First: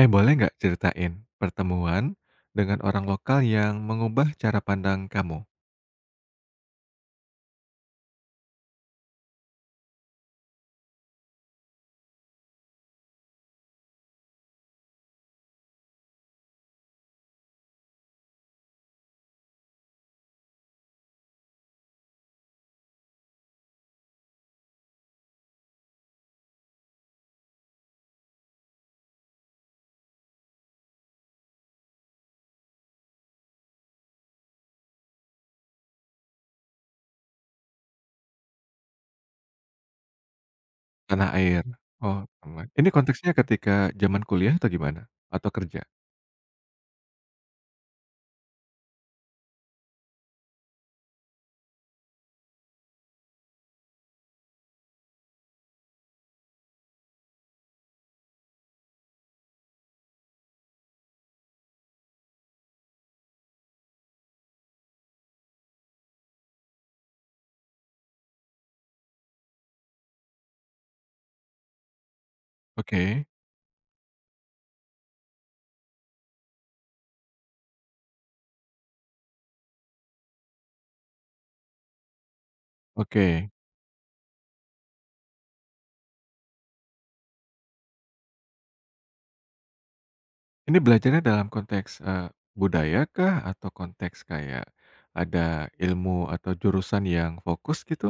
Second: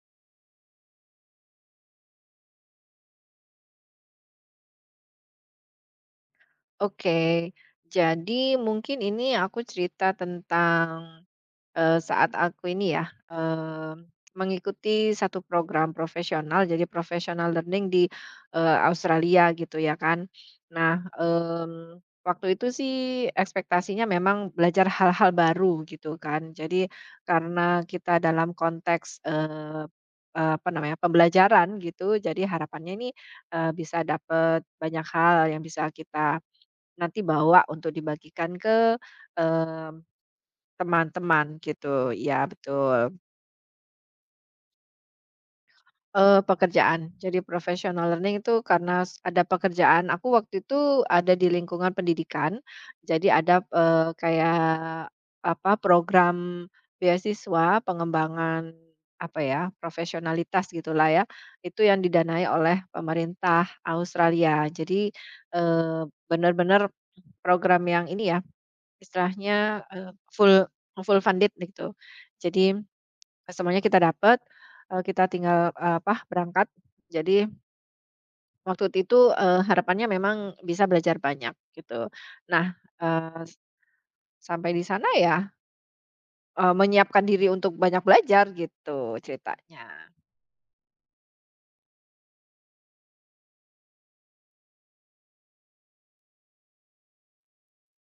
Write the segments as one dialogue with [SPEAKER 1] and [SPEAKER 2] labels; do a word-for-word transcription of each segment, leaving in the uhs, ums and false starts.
[SPEAKER 1] Eh, boleh nggak ceritain pertemuan dengan orang lokal yang mengubah cara pandang kamu?
[SPEAKER 2] Oke, jadi mungkin ini aku cerita tentang, eee, saat aku ini ya, mmm, mengikuti satu program profesional, jadi professional learning di, eee, Australia gitu ya kan. Nah, mmm, waktu itu sih ekspektasinya memang belajar hal-hal baru gitu kan. Jadi karena kita dalam konteks, eee apa namanya, pembelajaran gitu, jadi harapannya ini, eee, bisa dapat banyak hal yang bisa kita nanti bawa untuk dibagikan ke, mmm,
[SPEAKER 1] Tanah
[SPEAKER 2] teman-teman
[SPEAKER 1] air.
[SPEAKER 2] gitu,
[SPEAKER 1] Oh,
[SPEAKER 2] ya
[SPEAKER 1] teman. Ini
[SPEAKER 2] betul.
[SPEAKER 1] konteksnya ketika zaman kuliah atau gimana? Atau kerja?
[SPEAKER 2] Eee, pekerjaan, jadi professional learning itu karena s ada pekerjaan aku waktu itu ada di lingkungan pendidikan, jadi ada, eee, kayak apa, program beasiswa pengembangan apa ya, profesionalitas gitulah ya, itu yang didanai oleh pemerintah Australia. Jadi, eee, benar-benar program yang ini ya, istilahnya, eee, full full funded gitu. Jadi,
[SPEAKER 1] Oke,
[SPEAKER 2] semuanya kita dapat, eee, kita tinggal, eee, apa, berangkat. Jadi waktu itu, eee, harapannya memang bisa belajar banyak gitu. Nah, eee,
[SPEAKER 1] oke.
[SPEAKER 2] sampai di sana ya, eee, menyiapkan diri untuk banyak belajar gitu ceritanya.
[SPEAKER 1] Ini belajarnya dalam konteks, eee, budaya kah? Atau konteks kayak ada ilmu atau jurusan yang fokus gitu?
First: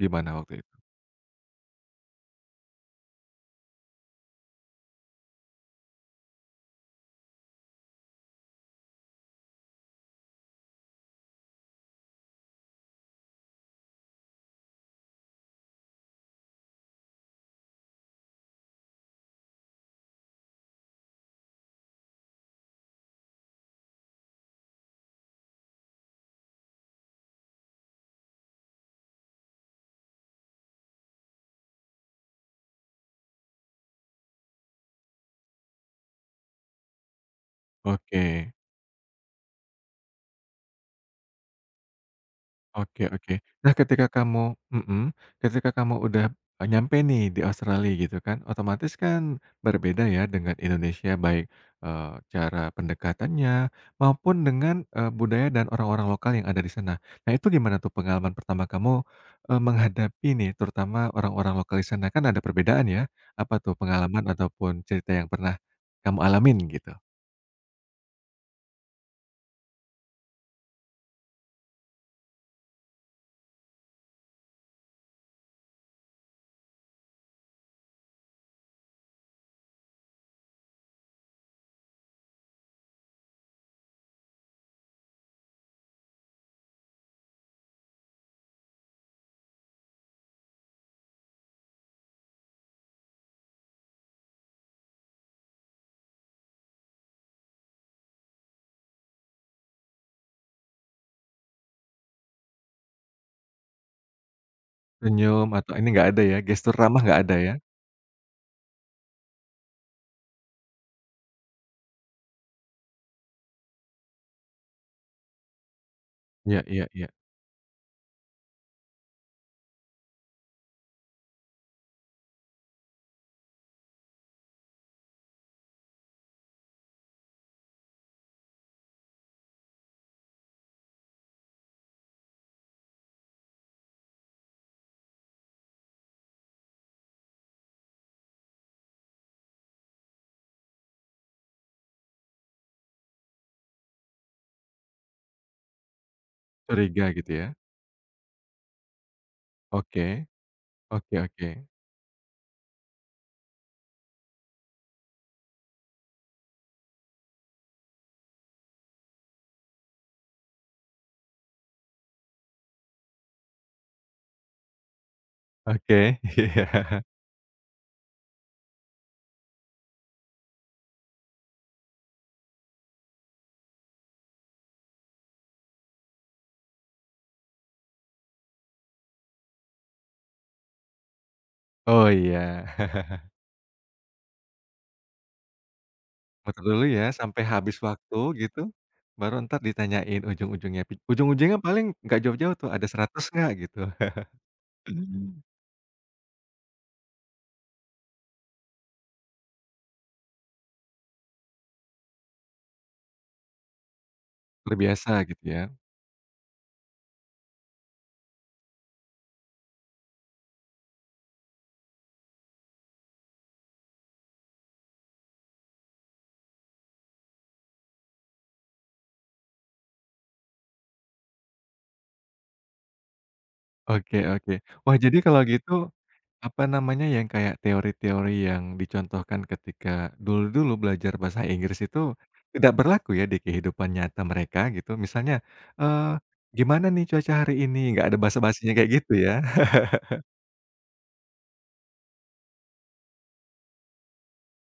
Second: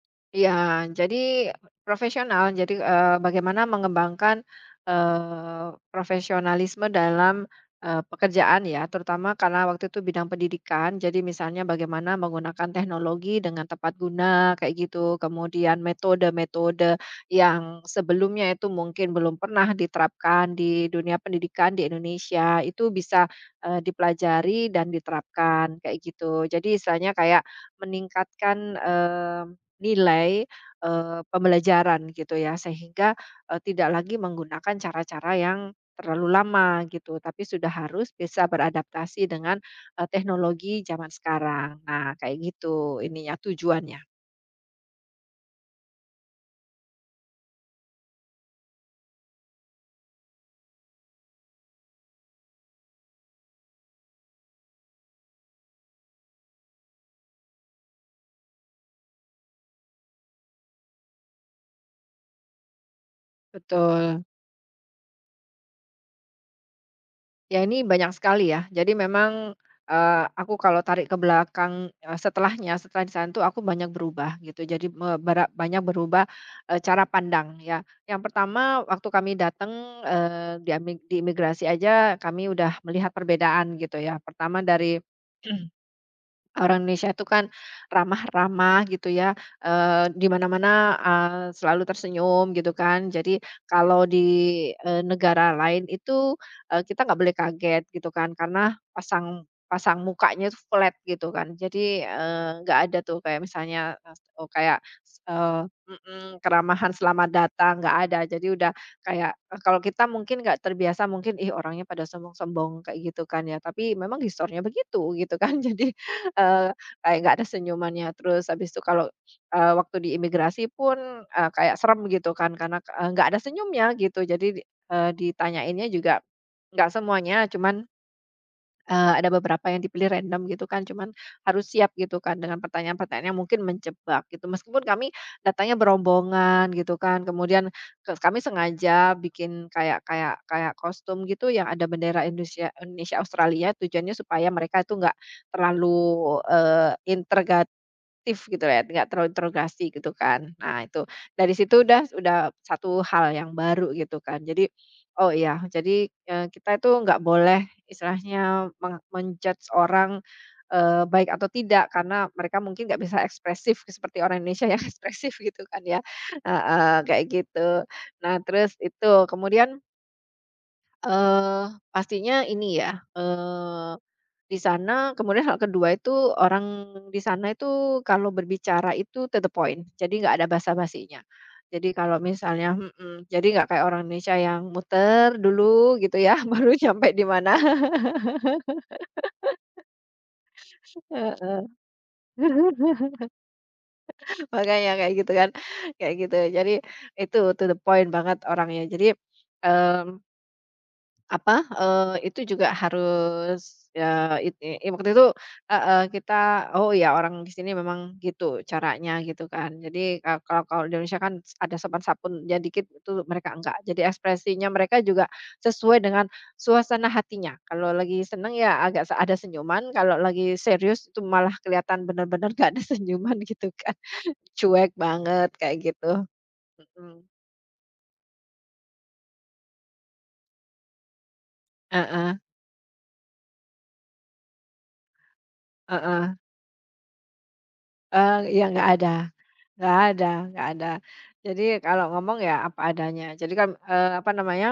[SPEAKER 1] Gimana
[SPEAKER 2] Iya,
[SPEAKER 1] waktu itu?
[SPEAKER 2] jadi profesional. Jadi, eee, bagaimana mengembangkan, eee, profesionalisme dalam, eee, pekerjaan ya, terutama karena waktu itu bidang pendidikan. Jadi misalnya bagaimana menggunakan teknologi dengan tepat guna, kayak gitu. Kemudian metode-metode yang sebelumnya itu mungkin belum pernah diterapkan di dunia pendidikan di Indonesia, itu bisa, eee, dipelajari dan diterapkan, kayak gitu. Jadi istilahnya kayak meningkatkan, mmm nilai, eee, pembelajaran gitu ya sehingga, eee, tidak lagi menggunakan cara-cara yang terlalu lama gitu, tapi sudah harus bisa
[SPEAKER 1] Oke.
[SPEAKER 2] beradaptasi dengan, eee, teknologi zaman sekarang. Nah kayak gitu
[SPEAKER 1] Oke,
[SPEAKER 2] ininya
[SPEAKER 1] oke. Nah,
[SPEAKER 2] tujuannya.
[SPEAKER 1] ketika kamu mhm, ketika kamu udah, eee, nyampe nih di Australia gitu kan, otomatis kan berbeda ya dengan Indonesia baik, eee, cara pendekatannya maupun dengan, eee, budaya dan orang-orang lokal yang ada di sana. Nah, itu gimana tuh pengalaman pertama kamu, eee, menghadapi nih terutama orang-orang lokal di sana? Kan ada perbedaan ya, apa tuh
[SPEAKER 2] Betul.
[SPEAKER 1] pengalaman ataupun cerita yang pernah kamu alamin gitu?
[SPEAKER 2] Ya ini banyak sekali ya. Jadi memang, eee, aku kalau tarik ke belakang, eee, setelahnya, setelah di sana tuh aku banyak berubah gitu. Jadi me bara banyak berubah, eee, cara pandang ya. Yang pertama waktu kami datang, eee, di ami di imigrasi aja kami udah melihat perbedaan gitu ya. Pertama dari orang Indonesia itu kan ramah-ramah gitu ya, eee, di mana-mana, eee, selalu tersenyum gitu kan. Jadi kalau di, eee, negara lain itu, eee, kita nggak boleh kaget gitu kan, karena pasang pasang mukanya itu flat gitu kan. Jadi, eee, nggak ada tuh kayak misalnya, eee, oh kayak,
[SPEAKER 1] Senyum
[SPEAKER 2] eee,
[SPEAKER 1] atau ini nggak ada
[SPEAKER 2] mhm,
[SPEAKER 1] ya, gestur
[SPEAKER 2] keramahan
[SPEAKER 1] ramah nggak
[SPEAKER 2] selamat
[SPEAKER 1] ada ya?
[SPEAKER 2] datang, nggak ada. Jadi udah kayak, eee, kalau kita mungkin nggak terbiasa mungkin, ih orangnya pada sombong-sombong kayak gitu kan ya, tapi memang historinya begitu gitu kan. Jadi
[SPEAKER 1] Iya,
[SPEAKER 2] eee,
[SPEAKER 1] iya, iya,
[SPEAKER 2] kayak nggak ada senyumannya. Terus habis itu kalau, eee, waktu di imigrasi pun, eee, kayak serem gitu kan karena, eee, nggak ada senyumnya gitu. Jadi, eee, ditanyainnya juga nggak semuanya, cuman Eee, ada beberapa yang dipilih random gitu kan, cuman harus siap gitu kan dengan pertanyaan-pertanyaan yang mungkin menjebak gitu. Meskipun kami datangnya berombongan gitu kan, kemudian ke kami sengaja bikin kayak kayak kayak kostum gitu yang ada bendera Indonesia Indonesia, Australia, tujuannya supaya mereka itu nggak terlalu, eee,
[SPEAKER 1] curiga gitu ya?
[SPEAKER 2] aktif gitu ya, nggak terinterogasi
[SPEAKER 1] Oke.
[SPEAKER 2] gitu kan. Nah itu,
[SPEAKER 1] Oke, oke.
[SPEAKER 2] dari situ udah udah satu hal yang baru gitu kan. Jadi, oh iya, jadi, eee, kita itu nggak boleh istilahnya meng men orang, eee, baik atau tidak karena mereka mungkin nggak bisa ekspresif seperti orang Indonesia yang ekspresif gitu kan ya.
[SPEAKER 1] Oke, iya.
[SPEAKER 2] Heeh, kayak gitu. Nah terus itu kemudian, eee, pastinya ini ya, eh, di sana kemudian hal kedua itu orang di sana itu kalau berbicara itu to the point, jadi nggak ada basa-basinya. Jadi
[SPEAKER 1] Oh
[SPEAKER 2] kalau
[SPEAKER 1] iya.
[SPEAKER 2] misalnya mhm, jadi nggak kayak orang Indonesia yang muter dulu gitu ya,
[SPEAKER 1] Makan
[SPEAKER 2] baru
[SPEAKER 1] dulu
[SPEAKER 2] nyampe
[SPEAKER 1] ya
[SPEAKER 2] di
[SPEAKER 1] sampai
[SPEAKER 2] mana.
[SPEAKER 1] habis waktu gitu, baru ntar ditanyain ujung-ujungnya pi ujung-ujungnya
[SPEAKER 2] Heeh.
[SPEAKER 1] paling nggak jauh-jauh tuh, ada seratus nggak gitu.
[SPEAKER 2] Makanya kayak gitu kan, kayak gitu. Jadi itu to the point banget orangnya. Jadi, mmm apa, eee, itu juga harus, eee, it i
[SPEAKER 1] Terbiasa
[SPEAKER 2] waktu itu,
[SPEAKER 1] gitu ya.
[SPEAKER 2] heeh, kita, oh ya orang di sini memang gitu caranya gitu kan. Jadi, eee, kalau kalau di Indonesia kan s ada sopan-santunnya dikit, itu mereka enggak. Jadi ekspresinya mereka juga sesuai dengan suasana hatinya. Kalau lagi seneng ya agak se ada senyuman, kalau lagi serius itu malah kelihatan bener-bener nggak ada senyuman gitu kan.
[SPEAKER 1] Oke, oke.
[SPEAKER 2] Cuek
[SPEAKER 1] Wah, jadi kalau
[SPEAKER 2] banget
[SPEAKER 1] gitu,
[SPEAKER 2] kayak gitu.
[SPEAKER 1] apa namanya,
[SPEAKER 2] Mhm.
[SPEAKER 1] yang kayak teori-teori yang dicontohkan ketika dulu-dulu belajar bahasa Inggris itu,
[SPEAKER 2] Heeh,
[SPEAKER 1] tidak berlaku ya di kehidupan nyata mereka gitu? Misalnya, eee,
[SPEAKER 2] heeh.
[SPEAKER 1] "Gimana nih cuaca hari ini?" Nggak ada
[SPEAKER 2] Eee, iya
[SPEAKER 1] basa-basinya
[SPEAKER 2] nggak
[SPEAKER 1] kayak
[SPEAKER 2] ada.
[SPEAKER 1] gitu ya?
[SPEAKER 2] Nggak ada, nggak ada. Jadi kalau ngomong ya apa adanya. Jadi kan, eee, apa namanya,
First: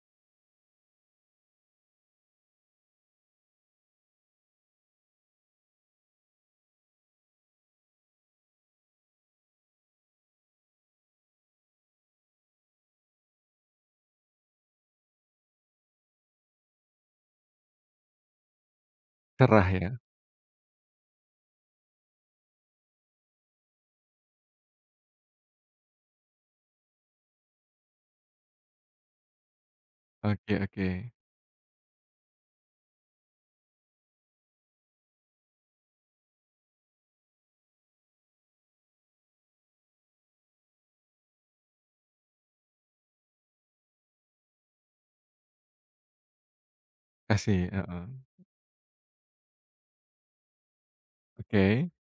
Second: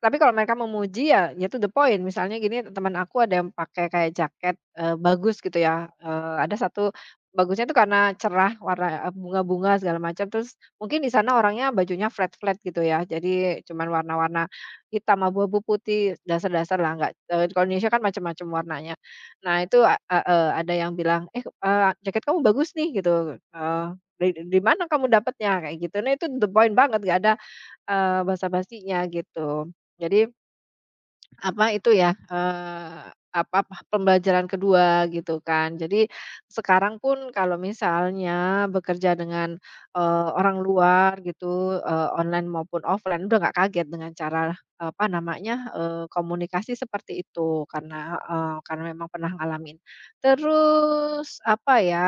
[SPEAKER 2] tapi kalau mereka memuji, ya ya to the point. Misalnya gini, teman aku ada yang pakai kayak jaket, eee, bagus gitu ya, eee, ada satu bagusnya itu karena cerah warna, eee, bunga-bunga segala macam, terus mungkin di sana orangnya bajunya flat-flat gitu ya, jadi cuman warna-warna hitam, abu-abu, putih, dasar dasar lah nggak eee, kalau Indonesia kan macam-macam warnanya. Nah
[SPEAKER 1] Cerah
[SPEAKER 2] itu,
[SPEAKER 1] ya?
[SPEAKER 2] a heeh, ada yang bilang, "Eh, eee, jaket kamu bagus nih," gitu, eee di di mana kamu dapatnya? Kayak gitu. Nah, itu the point banget, nggak ada, eee, basa-basinya gitu. Jadi,
[SPEAKER 1] Oke, oke.
[SPEAKER 2] apa itu ya, eee, apa pa pembelajaran kedua gitu kan. Jadi, sekarang pun kalau misalnya bekerja dengan, eee, orang luar gitu, eee, online maupun offline, udah nggak kaget dengan cara, apa namanya, eee, komunikasi seperti itu
[SPEAKER 1] Kasih, heeh.
[SPEAKER 2] karena, eee, karena memang pernah ngalamin. Terus, apa
[SPEAKER 1] Oke.
[SPEAKER 2] ya,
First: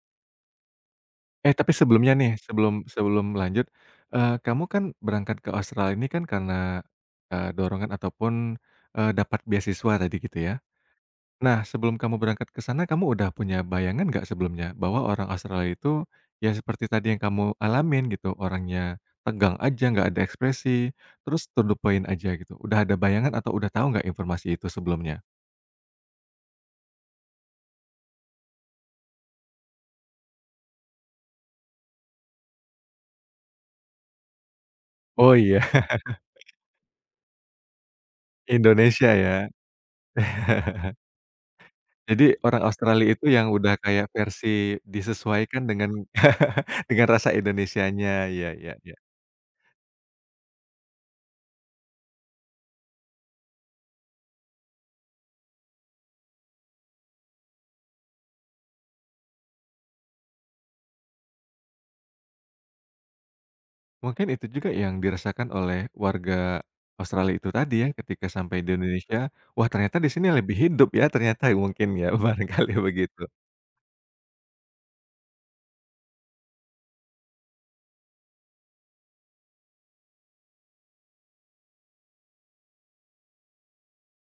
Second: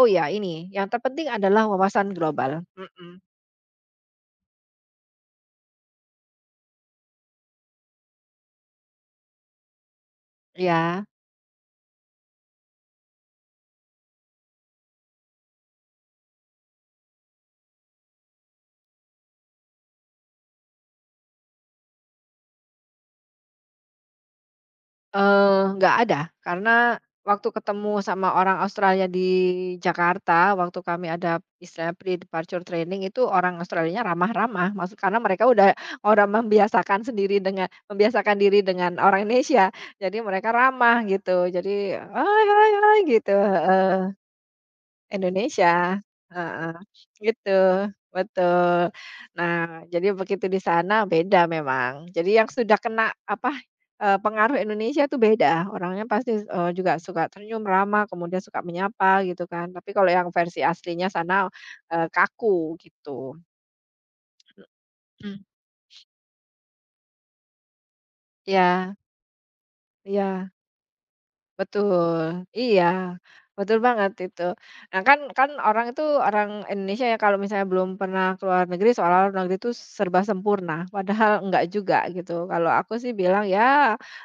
[SPEAKER 2] oh ya ini, yang terpenting
[SPEAKER 1] Eh,
[SPEAKER 2] adalah
[SPEAKER 1] tapi sebelumnya
[SPEAKER 2] wawasan
[SPEAKER 1] nih,
[SPEAKER 2] global.
[SPEAKER 1] sebelum
[SPEAKER 2] Mhm,
[SPEAKER 1] sebelum lanjut, eee, kamu kan berangkat ke Australia ini kan karena, eee, dorongan ataupun, eee, dapat beasiswa tadi gitu ya?
[SPEAKER 2] iya.
[SPEAKER 1] Nah, sebelum kamu berangkat ke sana, kamu udah punya bayangan nggak sebelumnya bahwa orang Australia itu ya seperti tadi yang kamu alamin gitu, orangnya tegang aja, nggak ada ekspresi, terus to the point aja gitu. Udah ada bayangan atau udah tahu nggak informasi itu sebelumnya?
[SPEAKER 2] Eee, nggak ada, karena waktu ketemu sama orang Australia di Jakarta, waktu kami ada istilah pre-departure training itu orang Australianya ramah-ramah, maksud karena
[SPEAKER 1] Oh
[SPEAKER 2] mereka
[SPEAKER 1] iya,
[SPEAKER 2] udah orang membiasakan sendiri dengan membiasakan diri dengan
[SPEAKER 1] Indonesia
[SPEAKER 2] orang
[SPEAKER 1] ya?
[SPEAKER 2] Indonesia, jadi mereka ramah gitu, jadi,
[SPEAKER 1] Jadi
[SPEAKER 2] "Hai
[SPEAKER 1] orang
[SPEAKER 2] hai hai,"
[SPEAKER 1] Australia itu
[SPEAKER 2] gitu,
[SPEAKER 1] yang udah kayak versi disesuaikan dengan
[SPEAKER 2] Indonesia, heeh,
[SPEAKER 1] dengan rasa
[SPEAKER 2] gitu,
[SPEAKER 1] Indonesianya, iya, iya,
[SPEAKER 2] betul.
[SPEAKER 1] iya.
[SPEAKER 2] Nah, jadi begitu di sana beda memang. Jadi yang sudah kena apa, eee, pengaruh Indonesia tuh beda, orangnya pasti, eee, juga suka tersenyum, ramah, kemudian suka menyapa gitu kan. Tapi kalau yang versi aslinya sana, eee, kaku gitu.
[SPEAKER 1] Mungkin itu juga yang
[SPEAKER 2] Mmm.
[SPEAKER 1] dirasakan oleh warga Australia itu tadi ya, ketika sampai di
[SPEAKER 2] Iya,
[SPEAKER 1] Indonesia, "Wah, ternyata di sini
[SPEAKER 2] iya.
[SPEAKER 1] lebih hidup ya ternyata," mungkin ya,
[SPEAKER 2] Betul,
[SPEAKER 1] barangkali
[SPEAKER 2] iya,
[SPEAKER 1] begitu.
[SPEAKER 2] betul banget itu. Nah, kan kan orang itu, orang Indonesia ya kalau misalnya belum pernah ke luar negeri seolah luar negeri itu serba sempurna, padahal enggak juga gitu. Kalau aku sih bilang, ya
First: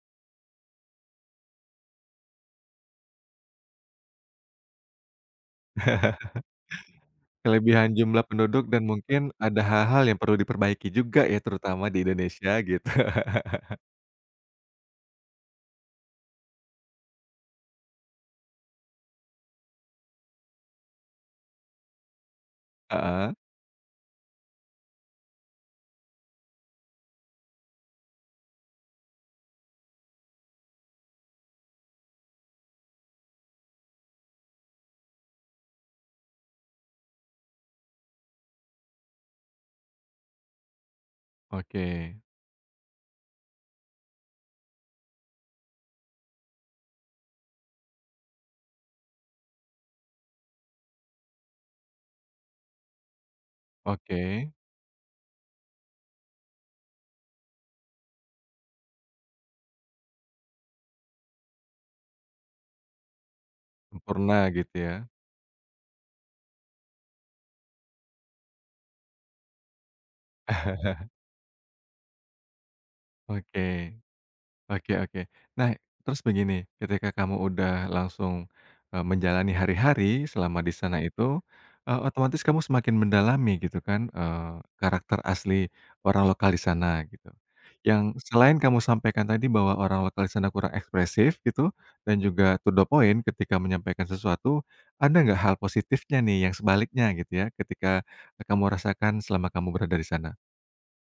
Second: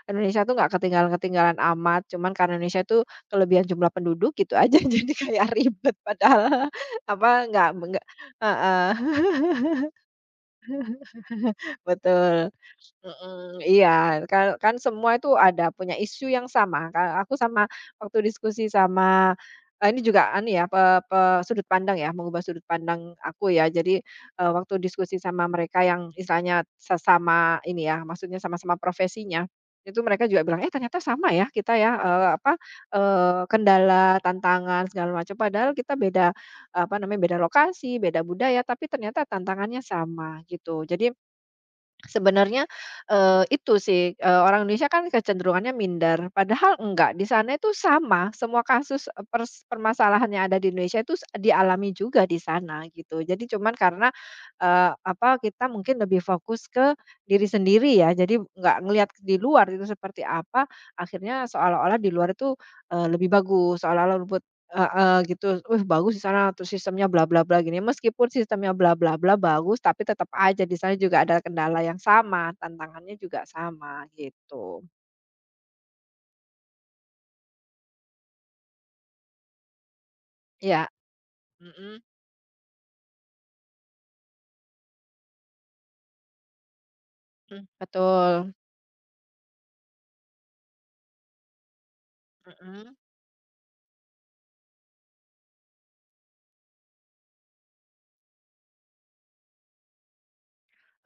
[SPEAKER 2] Indonesia tuh enggak ketinggalan-ketinggalan amat, cuman karena Indonesia itu kelebihan jumlah penduduk gitu aja jadi kayak ribet padahal, apa, enggak,
[SPEAKER 1] Kelebihan
[SPEAKER 2] enggak.
[SPEAKER 1] jumlah penduduk dan
[SPEAKER 2] Heeh,
[SPEAKER 1] mungkin ada hal-hal yang perlu diperbaiki juga ya, terutama di
[SPEAKER 2] betul.
[SPEAKER 1] Indonesia gitu.
[SPEAKER 2] Mhm, iya, kal kan semua itu ada punya isu yang sama, kalau aku sama waktu diskusi sama eee, ini juga anu ya, pe pe sudut pandang ya, mengubah sudut pandang
[SPEAKER 1] Heeh,
[SPEAKER 2] aku ya. Jadi, eee, waktu diskusi sama mereka yang istilahnya sesama ini ya, maksudnya sama-sama profesinya, itu mereka juga bilang, "Eh, ternyata sama ya kita ya," eee, apa, eee, "kendala, tantangan, segala macam." Padahal kita beda, apa namanya, beda lokasi, beda budaya, tapi ternyata tantangannya sama, gitu. Jadi
[SPEAKER 1] oke,
[SPEAKER 2] sebenarnya, eee, itu sih, eee, orang Indonesia kan kecenderungannya minder, padahal enggak, di sana itu sama, semua kasus, eee, pers permasalahan yang ada di Indonesia itu s dialami juga di sana gitu. Jadi cuman karena,
[SPEAKER 1] oke,
[SPEAKER 2] eee, apa, kita mungkin lebih fokus ke diri sendiri ya, jadi nggak ngelihat di luar itu seperti apa, akhirnya seolah-olah di luar itu, eee, lebih bagus, seolah-olah.
[SPEAKER 1] sempurna gitu ya.
[SPEAKER 2] Heeh, gitu, "Wih, bagus di sana, terus sistemnya bla bla bla gini." Meskipun sistemnya bla bla bla bagus, tapi tetap aja di sana juga ada kendala yang sama, tantangannya juga
[SPEAKER 1] Oke.
[SPEAKER 2] sama, gitu.
[SPEAKER 1] Oke, oke. Nah, terus begini, ketika kamu udah langsung, eee, menjalani hari-hari selama di
[SPEAKER 2] Iya,
[SPEAKER 1] sana itu, eee,
[SPEAKER 2] mhm,
[SPEAKER 1] otomatis kamu semakin mendalami gitu kan, eee, karakter asli orang lokal di sana gitu.
[SPEAKER 2] mmm,
[SPEAKER 1] Yang
[SPEAKER 2] betul,
[SPEAKER 1] selain kamu sampaikan tadi bahwa orang lokal di sana kurang ekspresif gitu, dan juga to the
[SPEAKER 2] mhm.
[SPEAKER 1] point ketika menyampaikan sesuatu, ada nggak hal positifnya nih yang sebaliknya gitu ya, ketika kamu rasakan selama kamu berada di sana?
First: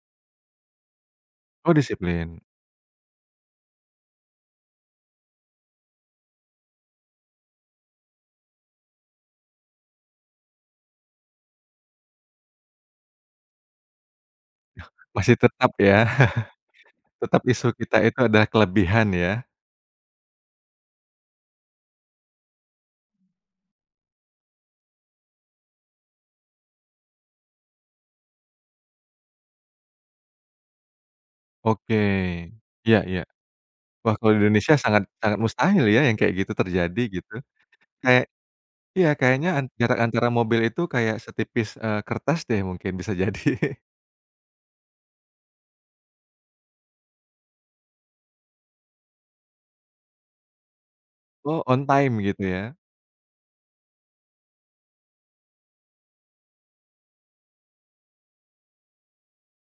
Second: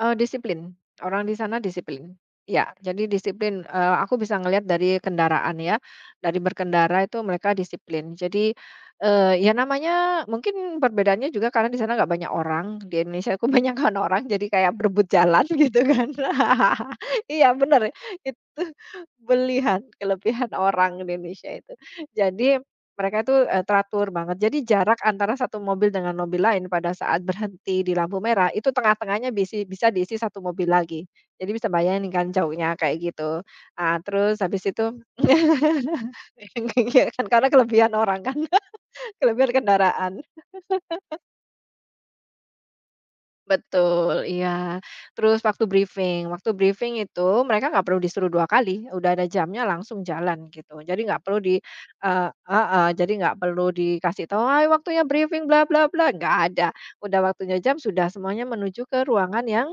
[SPEAKER 2] Eee, disiplin, orang di sana
[SPEAKER 1] Oh,
[SPEAKER 2] disiplin.
[SPEAKER 1] disiplin,
[SPEAKER 2] Ya jadi disiplin, eee, aku bisa ngelihat dari kendaraan ya, dari berkendara itu mereka disiplin. Jadi, eee, ya namanya mungkin perbedaannya juga karena di sana nggak banyak orang, di Indonesia kebanyakan orang jadi kayak berebut
[SPEAKER 1] masih
[SPEAKER 2] jalan
[SPEAKER 1] tetap
[SPEAKER 2] gitu
[SPEAKER 1] ya?
[SPEAKER 2] kan.
[SPEAKER 1] Tetap
[SPEAKER 2] Iya
[SPEAKER 1] isu
[SPEAKER 2] bener,
[SPEAKER 1] kita itu
[SPEAKER 2] itu
[SPEAKER 1] adalah kelebihan ya?
[SPEAKER 2] belihan, kelebihan orang Indonesia itu. Jadi mereka itu, eee, teratur banget. Jadi jarak antara satu mobil dengan mobil lain pada saat berhenti di lampu merah, itu tengah-tengahnya bisa bisa diisi satu mobil lagi. Jadi bisa
[SPEAKER 1] Oke.
[SPEAKER 2] bayangin kan jauhnya
[SPEAKER 1] Iya,
[SPEAKER 2] kayak
[SPEAKER 1] iya.
[SPEAKER 2] gitu. Ah,
[SPEAKER 1] Wah, kalau
[SPEAKER 2] terus
[SPEAKER 1] di
[SPEAKER 2] habis
[SPEAKER 1] Indonesia
[SPEAKER 2] itu
[SPEAKER 1] sangat sangat mustahil ya yang kayak gitu terjadi
[SPEAKER 2] ya kan
[SPEAKER 1] gitu.
[SPEAKER 2] karena kelebihan orang
[SPEAKER 1] Kayak
[SPEAKER 2] kan,
[SPEAKER 1] iya kayaknya
[SPEAKER 2] kelebihan
[SPEAKER 1] an jarak
[SPEAKER 2] kendaraan.
[SPEAKER 1] antara mobil itu kayak setipis, eee, kertas deh mungkin bisa jadi.
[SPEAKER 2] Betul, iya. Terus waktu briefing, waktu briefing itu mereka nggak perlu disuruh dua kali, udah ada jamnya langsung jalan gitu. Jadi nggak perlu di
[SPEAKER 1] Oh, on time
[SPEAKER 2] eee,
[SPEAKER 1] gitu ya?
[SPEAKER 2] heeh, jadi nggak perlu dikasih tahu, "Hai, waktunya briefing bla bla bla," nggak ada. Udah waktunya jam, sudah semuanya menuju ke ruangan yang,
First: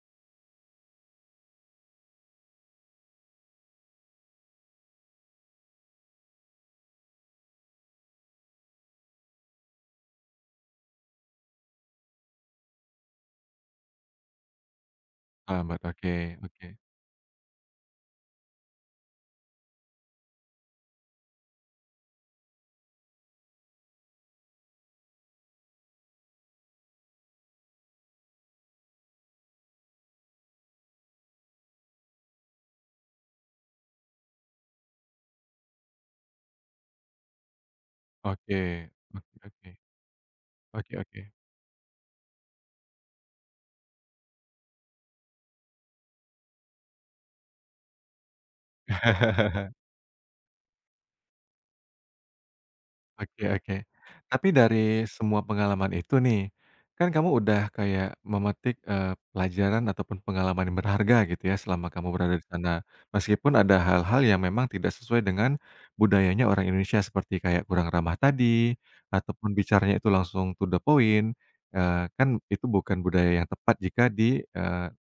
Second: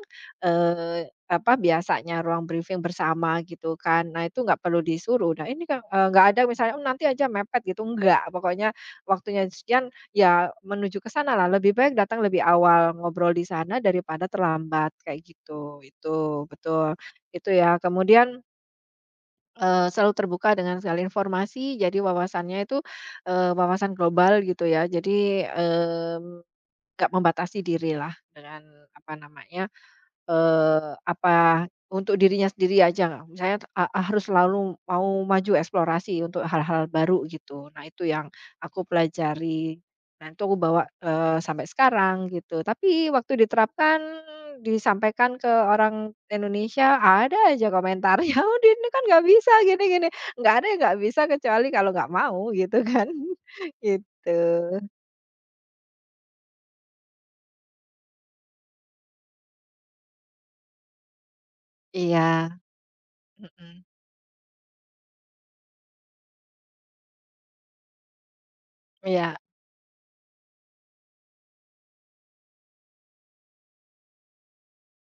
[SPEAKER 2] eee, apa, biasanya ruang briefing bersama gitu kan. Nah, itu nggak perlu disuruh. Nah, ini kan, eee, nggak ada misalnya, "Oh, nanti aja mepet," gitu, nggak. Pokoknya waktunya sekian. Ya, menuju ke sana lah, lebih baik datang lebih awal, ngobrol di sana daripada terlambat, kayak gitu.
[SPEAKER 1] Lambat, oke,
[SPEAKER 2] Itu,
[SPEAKER 1] oke.
[SPEAKER 2] betul, itu ya. Kemudian, eee, selalu terbuka dengan segala informasi, jadi wawasannya itu, eee, wawasan global gitu ya. Jadi, mmm, nggak membatasi diri lah dengan, apa namanya. Eee, apa, untuk dirinya sendiri aja, misalnya a a- harus selalu mau maju eksplorasi untuk hal-hal baru gitu. Nah itu yang
[SPEAKER 1] Oke.
[SPEAKER 2] aku
[SPEAKER 1] Oke, oke.
[SPEAKER 2] pelajari. Nah itu aku bawa,
[SPEAKER 1] Oke, oke.
[SPEAKER 2] eee, sampai sekarang gitu. Tapi waktu diterapkan, disampaikan ke orang Indonesia, ada aja komentarnya, "Oh dia ini kan nggak bisa gini gini." Nggak ada yang nggak bisa kecuali kalau nggak mau gitu kan,
[SPEAKER 1] Oke, oke.
[SPEAKER 2] gitu.
[SPEAKER 1] Tapi dari semua pengalaman itu nih, kan kamu udah kayak memetik, eee, pelajaran ataupun pengalaman yang berharga gitu ya selama kamu berada di
[SPEAKER 2] Iya,
[SPEAKER 1] sana. Meskipun ada
[SPEAKER 2] mhm,
[SPEAKER 1] hal-hal yang memang tidak sesuai dengan budayanya orang Indonesia seperti kayak kurang ramah tadi,
[SPEAKER 2] iya,
[SPEAKER 1] ataupun bicaranya itu langsung to the point, eee, kan itu bukan budaya yang tepat jika diterapkan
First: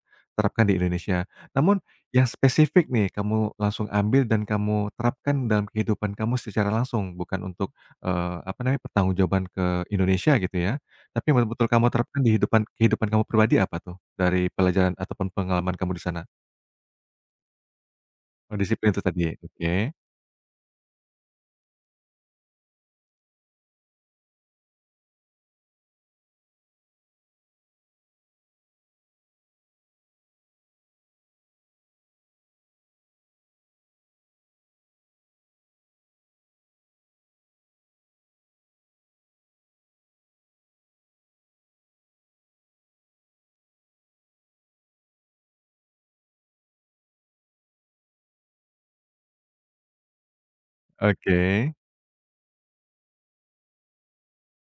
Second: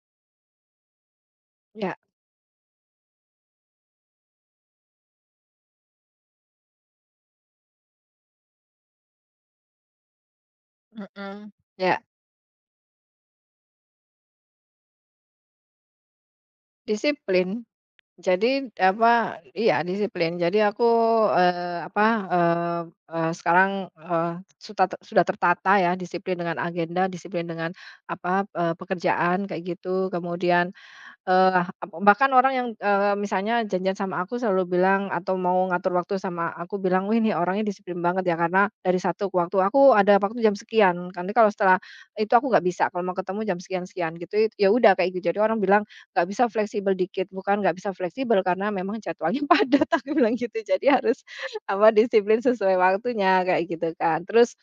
[SPEAKER 1] di Indonesia. Namun
[SPEAKER 2] iya,
[SPEAKER 1] yang spesifik nih kamu langsung ambil dan kamu terapkan dalam kehidupan kamu secara langsung, bukan untuk eee, apa namanya, pertanggungjawaban ke Indonesia gitu ya, tapi
[SPEAKER 2] mhm,
[SPEAKER 1] yang betul-betul kamu
[SPEAKER 2] iya,
[SPEAKER 1] terapkan di hidupan kehidupan kamu pribadi apa tuh? Dari pelajaran ataupun pengalaman kamu di sana?
[SPEAKER 2] disiplin.
[SPEAKER 1] Oh,
[SPEAKER 2] Jadi
[SPEAKER 1] disiplin itu tadi,
[SPEAKER 2] apa,
[SPEAKER 1] oke,
[SPEAKER 2] iya disiplin. Jadi aku, eee, apa, eee eee, sekarang, eee, suta sudah tertata ya, disiplin dengan agenda, disiplin dengan apa, eee, pekerjaan kayak gitu, kemudian, Eee, ap bahkan orang yang, eee, misalnya janjian sama aku selalu bilang atau mau ngatur waktu sama aku bilang, "Wih, ini orangnya disiplin banget ya karena dari satu ke waktu, aku ada waktu jam sekian, nanti kalau setelah itu aku nggak bisa, kalau mau ketemu jam sekian-sekian," gitu. Ya udah kayak gitu, jadi orang bilang, "Nggak bisa fleksibel dikit," bukan nggak bisa fleksibel karena memang jadwalnya padat, aku bilang gitu. Jadi harus
[SPEAKER 1] oke.
[SPEAKER 2] apa, disiplin sesuai waktunya kayak gitu kan. Terus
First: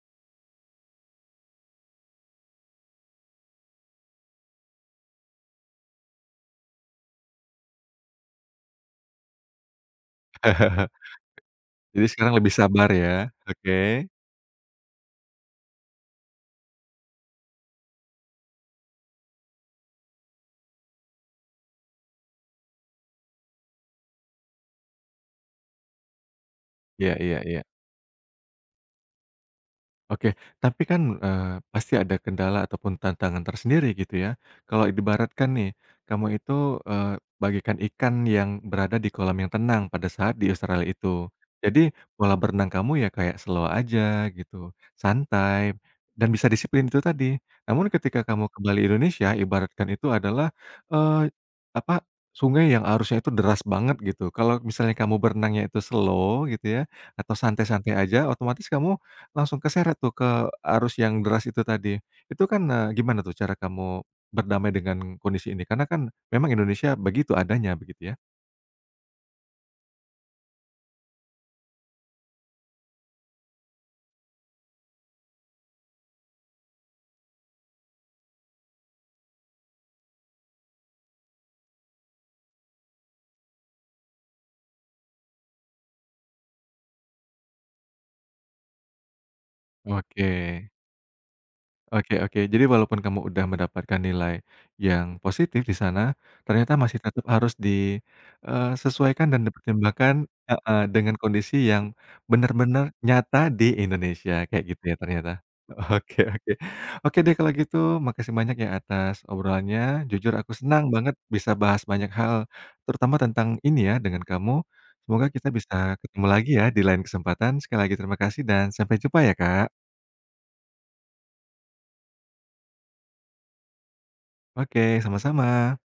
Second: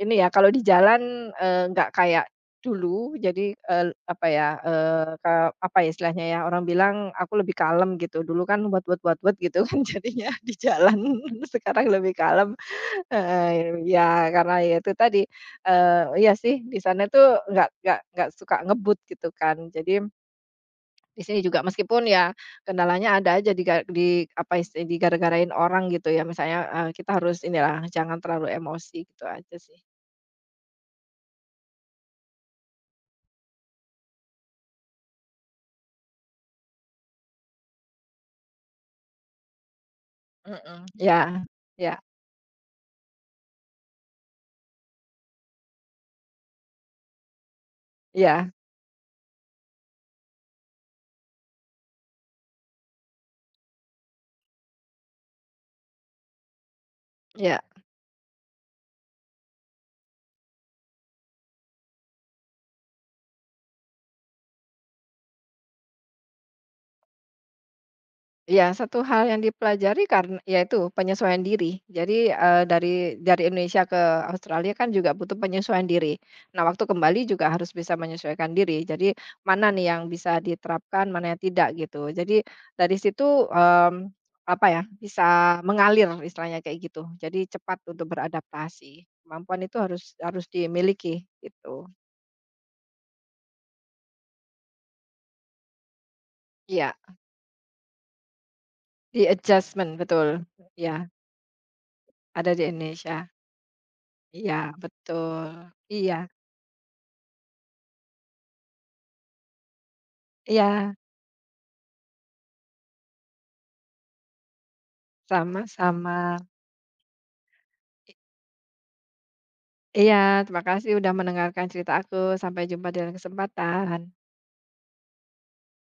[SPEAKER 2] ini ya, kalau di jalan, eee, nggak kayak dulu. Jadi, eee, apa ya, eee, ke apa ya istilahnya ya, orang bilang aku lebih kalem gitu, dulu kan buat-buat-buat-buat gitu kan, jadinya di jalan, sekarang
[SPEAKER 1] Jadi
[SPEAKER 2] lebih
[SPEAKER 1] sekarang
[SPEAKER 2] kalem,
[SPEAKER 1] lebih sabar ya?
[SPEAKER 2] heeh, ya
[SPEAKER 1] Oke.
[SPEAKER 2] karena ya itu tadi, eee, iya sih di sana tuh nggak nggak nggak suka ngebut gitu kan. Jadi di sini juga meskipun ya kendalanya ada aja diga di apa isti digara-garain orang gitu ya misalnya, eee, kita
[SPEAKER 1] Iya,
[SPEAKER 2] harus
[SPEAKER 1] iya, iya.
[SPEAKER 2] inilah jangan terlalu emosi gitu aja sih.
[SPEAKER 1] Oke, tapi kan, eee, pasti ada kendala ataupun tantangan tersendiri gitu ya. Kalau diibaratkan nih, kamu itu, eee, bagaikan ikan yang berada di kolam yang tenang pada saat di Australia
[SPEAKER 2] Mhm,
[SPEAKER 1] itu.
[SPEAKER 2] ya, ya,
[SPEAKER 1] Jadi pola berenang kamu ya kayak slow aja gitu, santai, dan bisa disiplin itu tadi. Namun, ketika
[SPEAKER 2] iya,
[SPEAKER 1] kamu ke Bali Indonesia, ibaratkan itu adalah, eee, apa, sungai yang arusnya itu deras banget gitu. Kalau misalnya kamu berenangnya itu slow gitu ya, atau
[SPEAKER 2] iya.
[SPEAKER 1] santai-santai aja, otomatis kamu langsung keseret tuh ke arus yang deras itu tadi. Itu kan, eee, gimana tuh cara kamu berdamai dengan kondisi ini? Karena kan memang Indonesia begitu adanya begitu ya?
[SPEAKER 2] Iya, satu hal yang dipelajari karena yaitu penyesuaian diri. Jadi, eee, dari dari Indonesia ke Australia kan juga butuh penyesuaian diri. Nah, waktu kembali juga harus bisa menyesuaikan diri. Jadi, mana nih yang bisa diterapkan, mana yang tidak gitu. Jadi, dari situ, mmm, apa ya, bisa mengalir istilahnya kayak gitu. Jadi cepat untuk beradaptasi. Kemampuan itu harus
[SPEAKER 1] Oke.
[SPEAKER 2] harus dimiliki gitu.
[SPEAKER 1] Oke, oke. Jadi walaupun kamu udah mendapatkan nilai yang positif di sana, ternyata
[SPEAKER 2] Iya,
[SPEAKER 1] masih tetap harus disesuaikan dan
[SPEAKER 2] di-adjustment
[SPEAKER 1] dipertimbangkan
[SPEAKER 2] betul.
[SPEAKER 1] heeh,
[SPEAKER 2] Iya,
[SPEAKER 1] dengan kondisi yang
[SPEAKER 2] ada di
[SPEAKER 1] benar-benar
[SPEAKER 2] Indonesia.
[SPEAKER 1] nyata di Indonesia,
[SPEAKER 2] Iya,
[SPEAKER 1] kayak gitu ya ternyata?
[SPEAKER 2] betul. Iya.
[SPEAKER 1] Oke, oke. Oke deh kalau gitu, makasih banyak ya atas obrolannya. Jujur aku senang
[SPEAKER 2] Iya,
[SPEAKER 1] banget bisa bahas banyak hal, terutama tentang ini ya, dengan kamu. Semoga kita bisa
[SPEAKER 2] sama-sama.
[SPEAKER 1] ketemu lagi ya di lain kesempatan. Sekali lagi terima kasih dan sampai jumpa ya, Kak.
[SPEAKER 2] Iya, terima kasih udah mendengarkan cerita aku. Sampai jumpa di lain kesempatan.
[SPEAKER 1] Oke, sama-sama.